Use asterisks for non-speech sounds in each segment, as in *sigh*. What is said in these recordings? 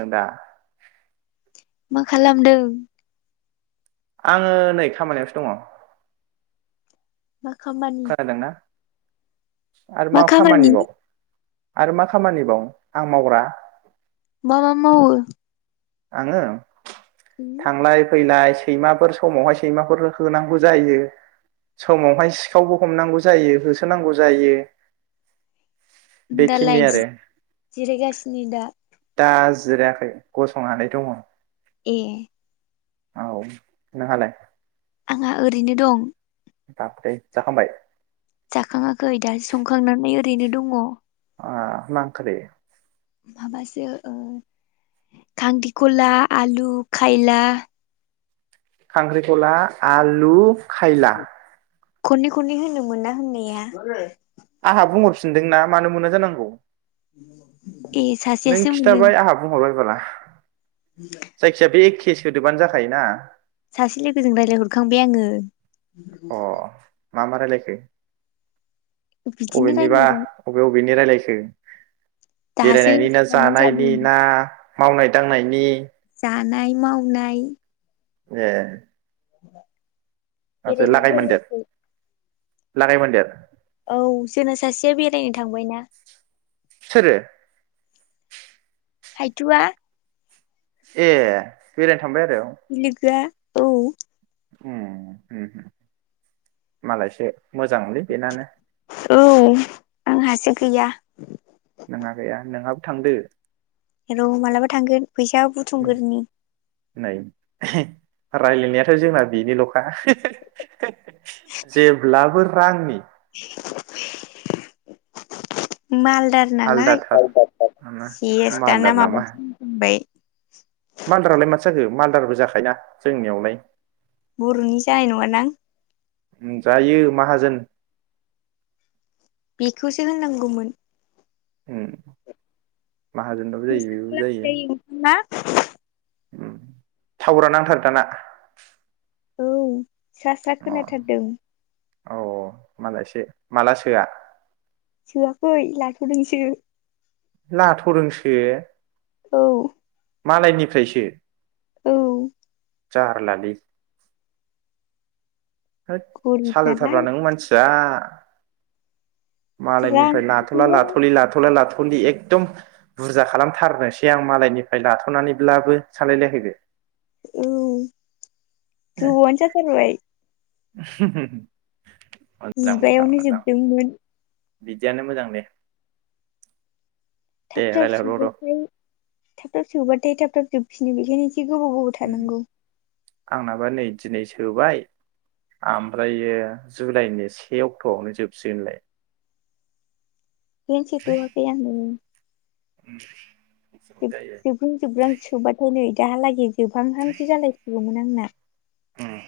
आं दा। मा खालामदों। आङो नै खामानियावसो दङ। मा खामानि। खोनादोंना आरो मा खामानिबाव। आरो मा खामानिबाव आं मावग्रा। मा मा मावो। आङो थांलाय फैलाय सैमाफोर समावहाय सैमाफोर होनांगौ जायो समावहाय सिखावबो हमनांगौ जायो होसोनांगौ जायो। बेखिनि दालाय जि आरो जिरायगासिनो दा। दा जिरायाखै गस संनानै दङ। ए। औ नोंहालाय। हा ओरैनो दं। बापरे जाखांबाय। जाखाङाखै दास संखांनानै ओरैनो दङ। ओ मा ओंख्रि। माबासो ओ खांदिखला आलु खायला खांख्रिखला आलु खायला। खननै-खननै होननो मोना होननाया मा जायो। आंहा बुंहरफिनदोंना मानो मोना जानांगौ। ए नों सासेयासो मोनो। खिथाबाय आंहा बुंहरबाय बाला। जायखिजाया बे के सोदोबानो जाखायोना। सासे लोगोजों रायलाइ हरखांबाय आङो। अ *unintelligible* मा मा रायलायखो? बिदिनो अबेनिबा, रायलायबाय अबे अबेनि रायलाय *unintelligible* दासो बेरायनायनि ना सानै जानायनि जादों। ना? मावनाय दांनायनि। आनाय मावनाय। ए *unintelligible* बेरैनो फैलायाखै। लागाय मोनदेर। औ जोंना सासेया बेरायनो थांबायना। सोरो? हायथुवा। ए बेराय बिलोगोआ। औ हम उम हो मालायसो मोजांलै बेनानो। औ आंहासो गैया। नोंहा गैया नोंहाबो थांदो। र मालाबा थांगोन। फैसा उम बुथुमगोरनि। नै रायलायनायाथ जोंना बेनिल खा जेब्लाबो रांनि। मालदार नालाय, आलदाथार सेस दाना मालदार नामा माबासो बुंबाय। *unintelligible* मालदारालाय माथो जाखो मालदारबो जाखायना जोंनियावलाय। बरनि जानाय नङा नां? जायो माहाजोन। बेखौसो होननांगौमोन। उम। माहाजोनबाबो जायो नोंस्रा बेबो जायो। खालामजायो ओंखामा थावारा नांथारो दाना? औ सा सा अ खोनाथारदों औ औ मालायसो माला सोआ सोआखै लाथ'दोंसो लाथ'दोंसो औ मालायनिफ्रायसो औ जारलालि होद गरिब सालोथारबा नालाय नों मानसिया मालायनिफ्राय रांआनो लाथ'ला गैया लाथ'लि लाथ'ला लाथ लि एकदम बुरजा खालामथारनोसै आं मालायनिफ्राय लाथ'नानैब्लाबो सानलायलायाखै बे औ गोबावानो जाथारबाय *unintelligible* मोजां मोजां जिबायावनो मोजां जोबदोंमोन बिदियानो मोजां दे दे थाब थाब रायलायहरबाव र' सुबाथाय थाब थाब सुबबाथाय थाब थाब जो *unintelligible* गोबाव गोबाव थानांगौ आंनाबा नै दिनै सोबाय ओमफ्रायो जुलाइनि से अक्ट'आवनो जोबसिगोनलाय मिनथितवाखै आंबो *unintelligible* जायो *unintelligible* जिब्रां जोब्रां सुबाथाय नै दाहालागि बिफां फांसे जालायसिगौमोन *unintelligible* ओम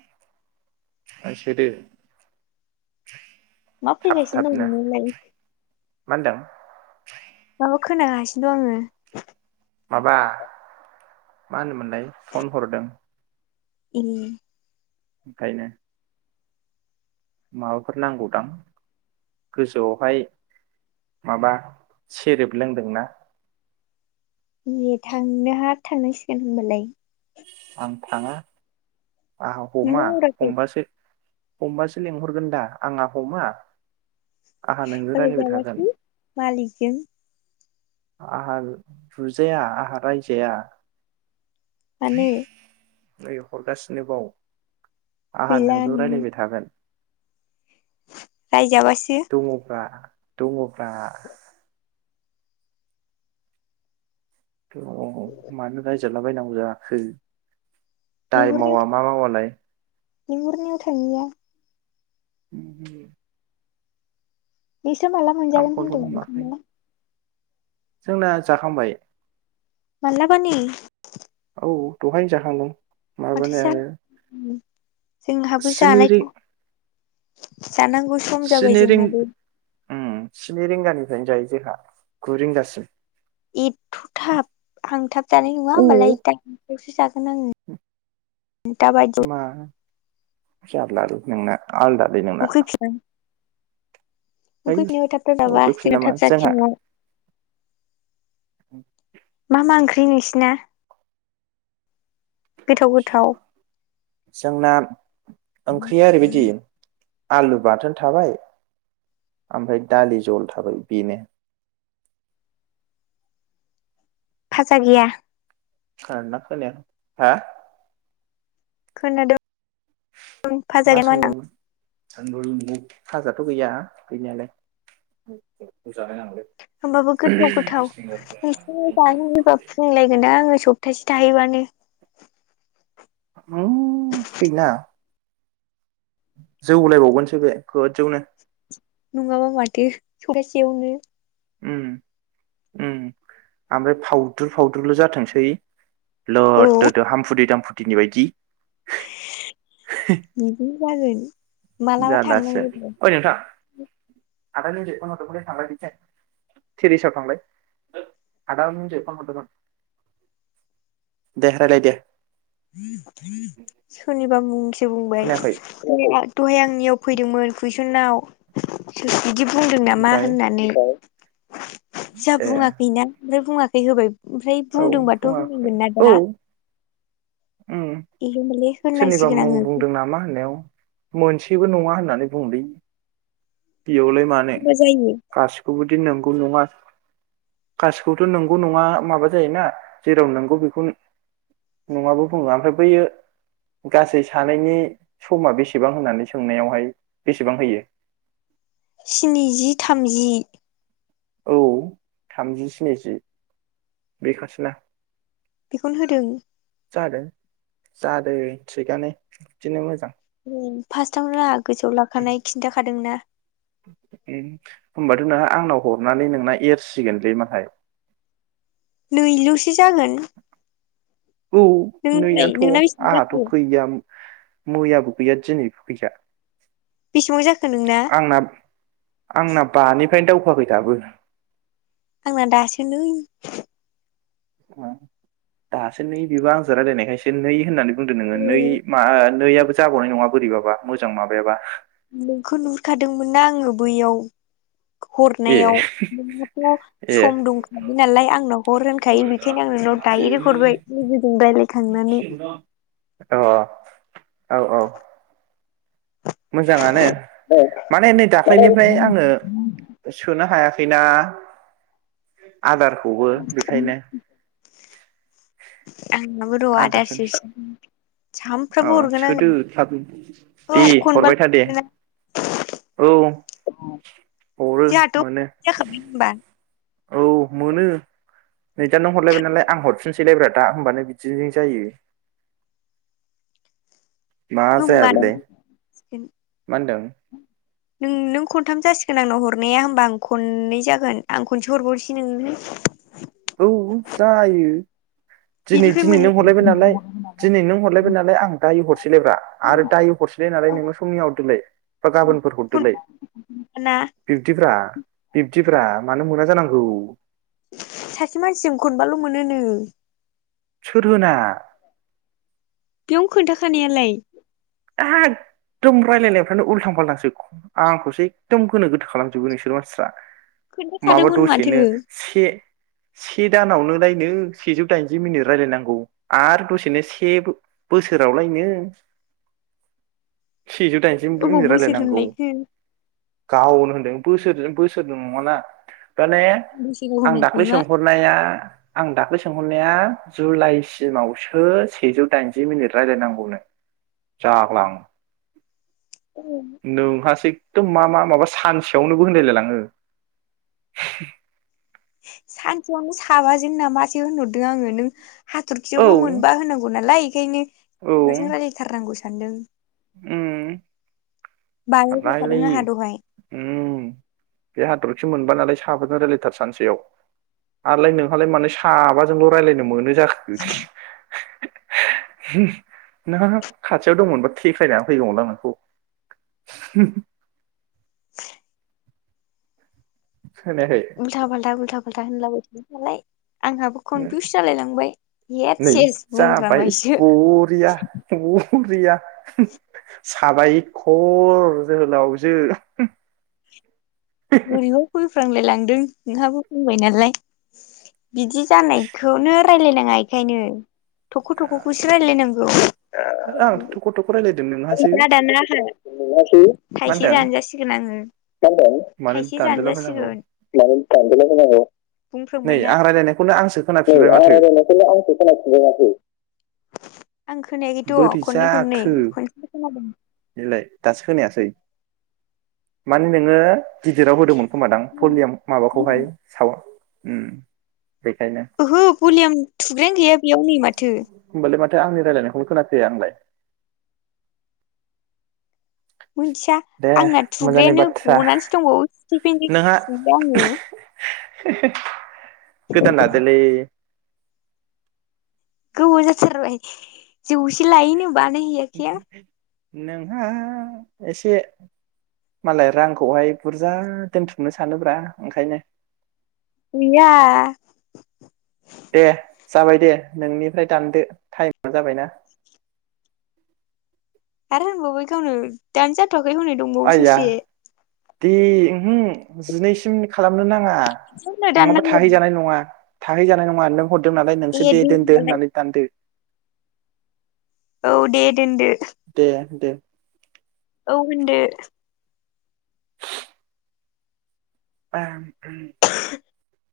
*unintelligible* मा थाब फैगासिनो थाबनो मा दं नोंनोलाय होनदों ओ खोनागासिनो दं आङो माबा मा होनोमोनलाय फन हरदों उम ओंखायनो माबाफोर नांगौदां गोजौआवहाय माबा सेरेब लोंदोंना ए थांनोहा थांनांसिगोन होनबालाय आं थाङा आह नोंलाय हराखै हमा-हमबासो हमबासो लेंंहरगोन दा आंहा हमा आंहा नोंजों रायलायबाय थागोन *unintelligible* आंहा बुजाया आंहा रायजाया मानो हरगासिनोबाव आंहा गैला नोंजों' रायज्लायबाय थागोन राय जाबा दंङब्रा दंङब्रा थ' मानो रायजालाबायनांगौ जाखो दाय मावा लिंहरनायाव मा मावालाय लिंहरनायाव थांयिया *inaudible* बिसोर माला आं मोनजागोन होनदों फनखौनो हमाखै ओंखामा जोंना जाखांबाय माला बानि औ दहायनो जाखांदों माथो माबानो जा जोंहाबो स्नि रि जानायखा स्नि रिं उम स्नि रिंगानि जायो जोंहा गु रिंगासिम एथ' थाब आं थाब जानाय नङा अ होमबालाय टाइमावसो जागोन आङो दा बायदि मा जारलालै नोंना आलदा लै नोंना है उखै फिनो थाब थाब औ जाबा फैफिन जोंहा नामा थाब जाथाया न'आव मा मा ओंख्रि बि नोंसिना गोथाव गोथाव जोंना ओंख्रिया ओरैबायदि आलु बाथोन थाबाय ओमफ्राय दालि जल थाबाय बेनो फाजा गैया खोनादों ना खोनायाखै हा खोनादों फाजा मा गैया होनदां सोंदोंमोन *unintelligible* फाजाथ' गैया गैनायालाय *unintelligible* होमबाबो गोथाव गोथाव नोंसिनि जानो होनोबा फुंलायगोन दा आङो सप्तासे दायो बानो। उम फैना। जौलायबावगोनसो बे गोजौनो। नङाबा माथो सौगासेयावनो। उम उम ओमफ्राय फावदुर फावदुरल जाथोंसै। औ लोददो दो हामफुथि दामफुथ नि बायदि। बिदिनो जागोन। *inaudible* जारलासो थांनांगौ ओइ नोंथां। आदा अनजय फन हरदोंमोनलै थांलाय थेरिसाव थांलाय सोर आदा अनजय फन हरदोंमोन दे रायलाय दे। सोरनिबा मुंसे बुंबाय खोनायाखै खोनाया दहाय आंनियाव फैदोंमोन कुइसनाव सो बिदि बुंदों नामा ओमफ्राय होननानै ओमफ्राय जा ए बुङाखैना ओमफ्राय बुङाख फै होबायब ओमफ्राय औ बुंदोंबाथ बुङाखै होनांगोन ना औ दा? उम एले मेले सोरनिबा होननांसिगोन मुं आङो बुंदों नामा होननायाव मोनसे जेबो नङा होननानै बुंलै। बेयावलाय मानो बुरजा जायो गासिखौबोदि नोम गौ नङा गासैखौथ नंगौ नङा माबा जायोना जेराव नोंगौ बेखौ नङाबो बुङो ओमफ्राय बैयो गासै सानैनि समा बेसेबां होननानै सोंनायावहाय बेसेबां होयो? स्निजि थामजि। औ थामजि स्निजि बे खासो ना। बेखौनो होदों। जादों जादों थिगानो बिदिनो मोजां। उम फास्थ आग गोसोआव लाखानाय खिन्थाखादोंना। होनबाथ नोंहा आंनाव हरनानै नोंना एरसिगोनलै माहाय नैलुसो जागोन। औ नोंनालाय नैयानथ नोंना बेसेबां आंहाथ जाखो गैयाम मैयाबु गैया दिनैबो गैया। बेसेबां जाखो नोंना आंना आंना बानि फाय दावखो आखै दाबो। आंना दासो नै। दासो नै बेबो आंजों रायज्लायनायखायसो नै होननानै बुंदो नोङो नै मा ओ नैयाबो जाबावनाय नङा बोरिबाबा मोजां माबायाबा नोंखौ नुहुरखादोंमोन ना आङो बैयाव ए हरनायाव नोंनाथ' ए सम दंखायो नालाय आंनाव हर होनखायो बेखायनो आं नोंनाव दायरेक्ट हरबाय लोगोजों राय्लायखांनानै अ औ औ मोजाङानो माने नै दाख्लैनिफ्राय आङो सोनो हायाखै फैना आदारखौबो बेखायनो आंनाबो र' आदार आदासम सोसिगोन अ सानफ्रामबो हरगोन आङो सोदो थाब दे औ खनबा हरबाय था दे जोंहाथ' औ हरो मोनो जाखाबाय होनबा औ मोनो । नैदा नों हरलायबाय थाम नालाय आं हरफिन सलायब्रा दा होमबानो बिदिजों जायो । होमबा नों मा होनदों नों *unintelligible* खथाम जासिगोन आंनाव हरनाया होमबा आं खनै जागोन आं खनसे हरबावसै नोंनो औ जायो । दिनै बिनिफ्राय दिनै मोन नों हरलायबाय नालाय दिनै नों हरलायबाय नालाय आं दायो हरसैलायब्रा आरो दायो हरसैलाय नालाय नोङो समनिहा हरदोलाय बा गाबोनफोर हरदोलाय खनबाना बिब्दिब्रा बि *unintelligible* मानो मोना जानांगौ सासे मानसिजों खनबाल' मोनो नो । सोर होना? बेयावनो खोन्थाखानायालाय एखदम रायजलायनायफ्रानो उल्थां फाल्थांसो आंखौसो एखदम गोनो गोथो खालामजोबो नोंसोर मानसिफ्रा माबा खोन्थाखादोंमोन माथो दसेनो से से दानावनोलायनो सेजौ दाइनजि मिनिट रायजलायनांगौ आरो दसेनो से बोसोरावलायनो सेजौ दाइनजि अबाव मिनिट बोसोर रायलायनांगौ होनलायखो गावनो होनदों बोसोरजों बोसोरजों नङना माने बोसोराव आं होनाखै दाख्लै मा सोंहरनाया आं दाख्लै सोंहरनाया जुलाइसिमावसो सेजौ दाइनजि मिनिट रायज्लायनांगौनो जाग्लां नोंहासो एखदम मा मा माबा सानसेयावनोबो होनलायलायलाङो । सानसेयावनो साबाजों नामा सो होनहरदों आङो नों औ हाथरखियावबो मोनबा होनांगौ नालाय *unintelligible* माबाजों राय्लायथारनांगौसो सान्दों उ *unintelligible* बानाय होखादों आंहा दहाय मोनबा नालाय साबाजों रायलायथार सानसेयाव आरोलाय नोंहालाय मानो साबाजोंल' रायलायनो मोनो जाखो *unintelligible* नों खाथियाव दंमोनबा थेखायनाया फैगौमोनलां नोंखौ *inaudible* खोनायाखै उल्था फाल्था उल्थाब फालथा होनलाबो नालाय *inaudible* आंहाबो कनफिउस जालाय लांबाय एद नै सेस जाबाय बुंफ्रांबायसो बरिया बरिया साबायखर जोहोलावजो गुरियाव *inaudible* फ्रांलायलांदों नोंहाबो बुंबाय नालाय बिदि जानायखौनो रायलायनाङा एखायनो थख' थख'खौसो रायलायनांगौ आंथ' थख' थख' रायलायदों नोंहासो गैला दाना आहा मा थाइसे होनदों जान जासिगोन आङो मानो थाइसे जान दानजालाबायनांगौ जासिगोन थौ *inaudible* नै बुंफ्रांबायना आं रायलायनायखौनो आंसो खोनाफिनबाय माथो आखौ आंस खोनफदोंा *inaudible* खै आं खोनायाखैथ' बोरै खननै खननै जाखो ख ो *inaudible* नादों बेलाय दासो खोनायासै माने नोङो गिदिराव होदोंमोन खोमा दां पलियाम माबाखौहाय साव ओहो भलियाम थुग्रायानो गैया नि माथो *inaudible* थो आंनि रायलायनायखौनो खोनाफैया आंलाय मोनथिया दे आंना मोजांनि थुग्रायानो बाथ्रा गनानैसो दंबावो नोंहा स्टिफेनजोंसो थुयो आङो *inaudible* गोदान लादोलै गोबाव जाथारबाय जौसे लायोनोम बानाय हैयाखैहां नोंहा एसे मालाय रांखौहाय बुरजा दोनथुमनो सानोब्रा ओंखायनो गैया दे जाबाय दे नोंनिफ्राय दानदो टाइमानो जाबायना आरो होनबावबाय गावनो दानोजाद थयाखै होनै दंबावो आइया ससे दे ओम हो जिनैसिम खालामनो नाङा नोंनो नङाबा दाननांगौ थाहैजानाय नङा थाहै जानाय नों हरदों नालाय नोंसो ए दे दोनदो होनबालाय होननानै दानदो औ दे दोनदो दे दे औ होनदो बा *inaudible*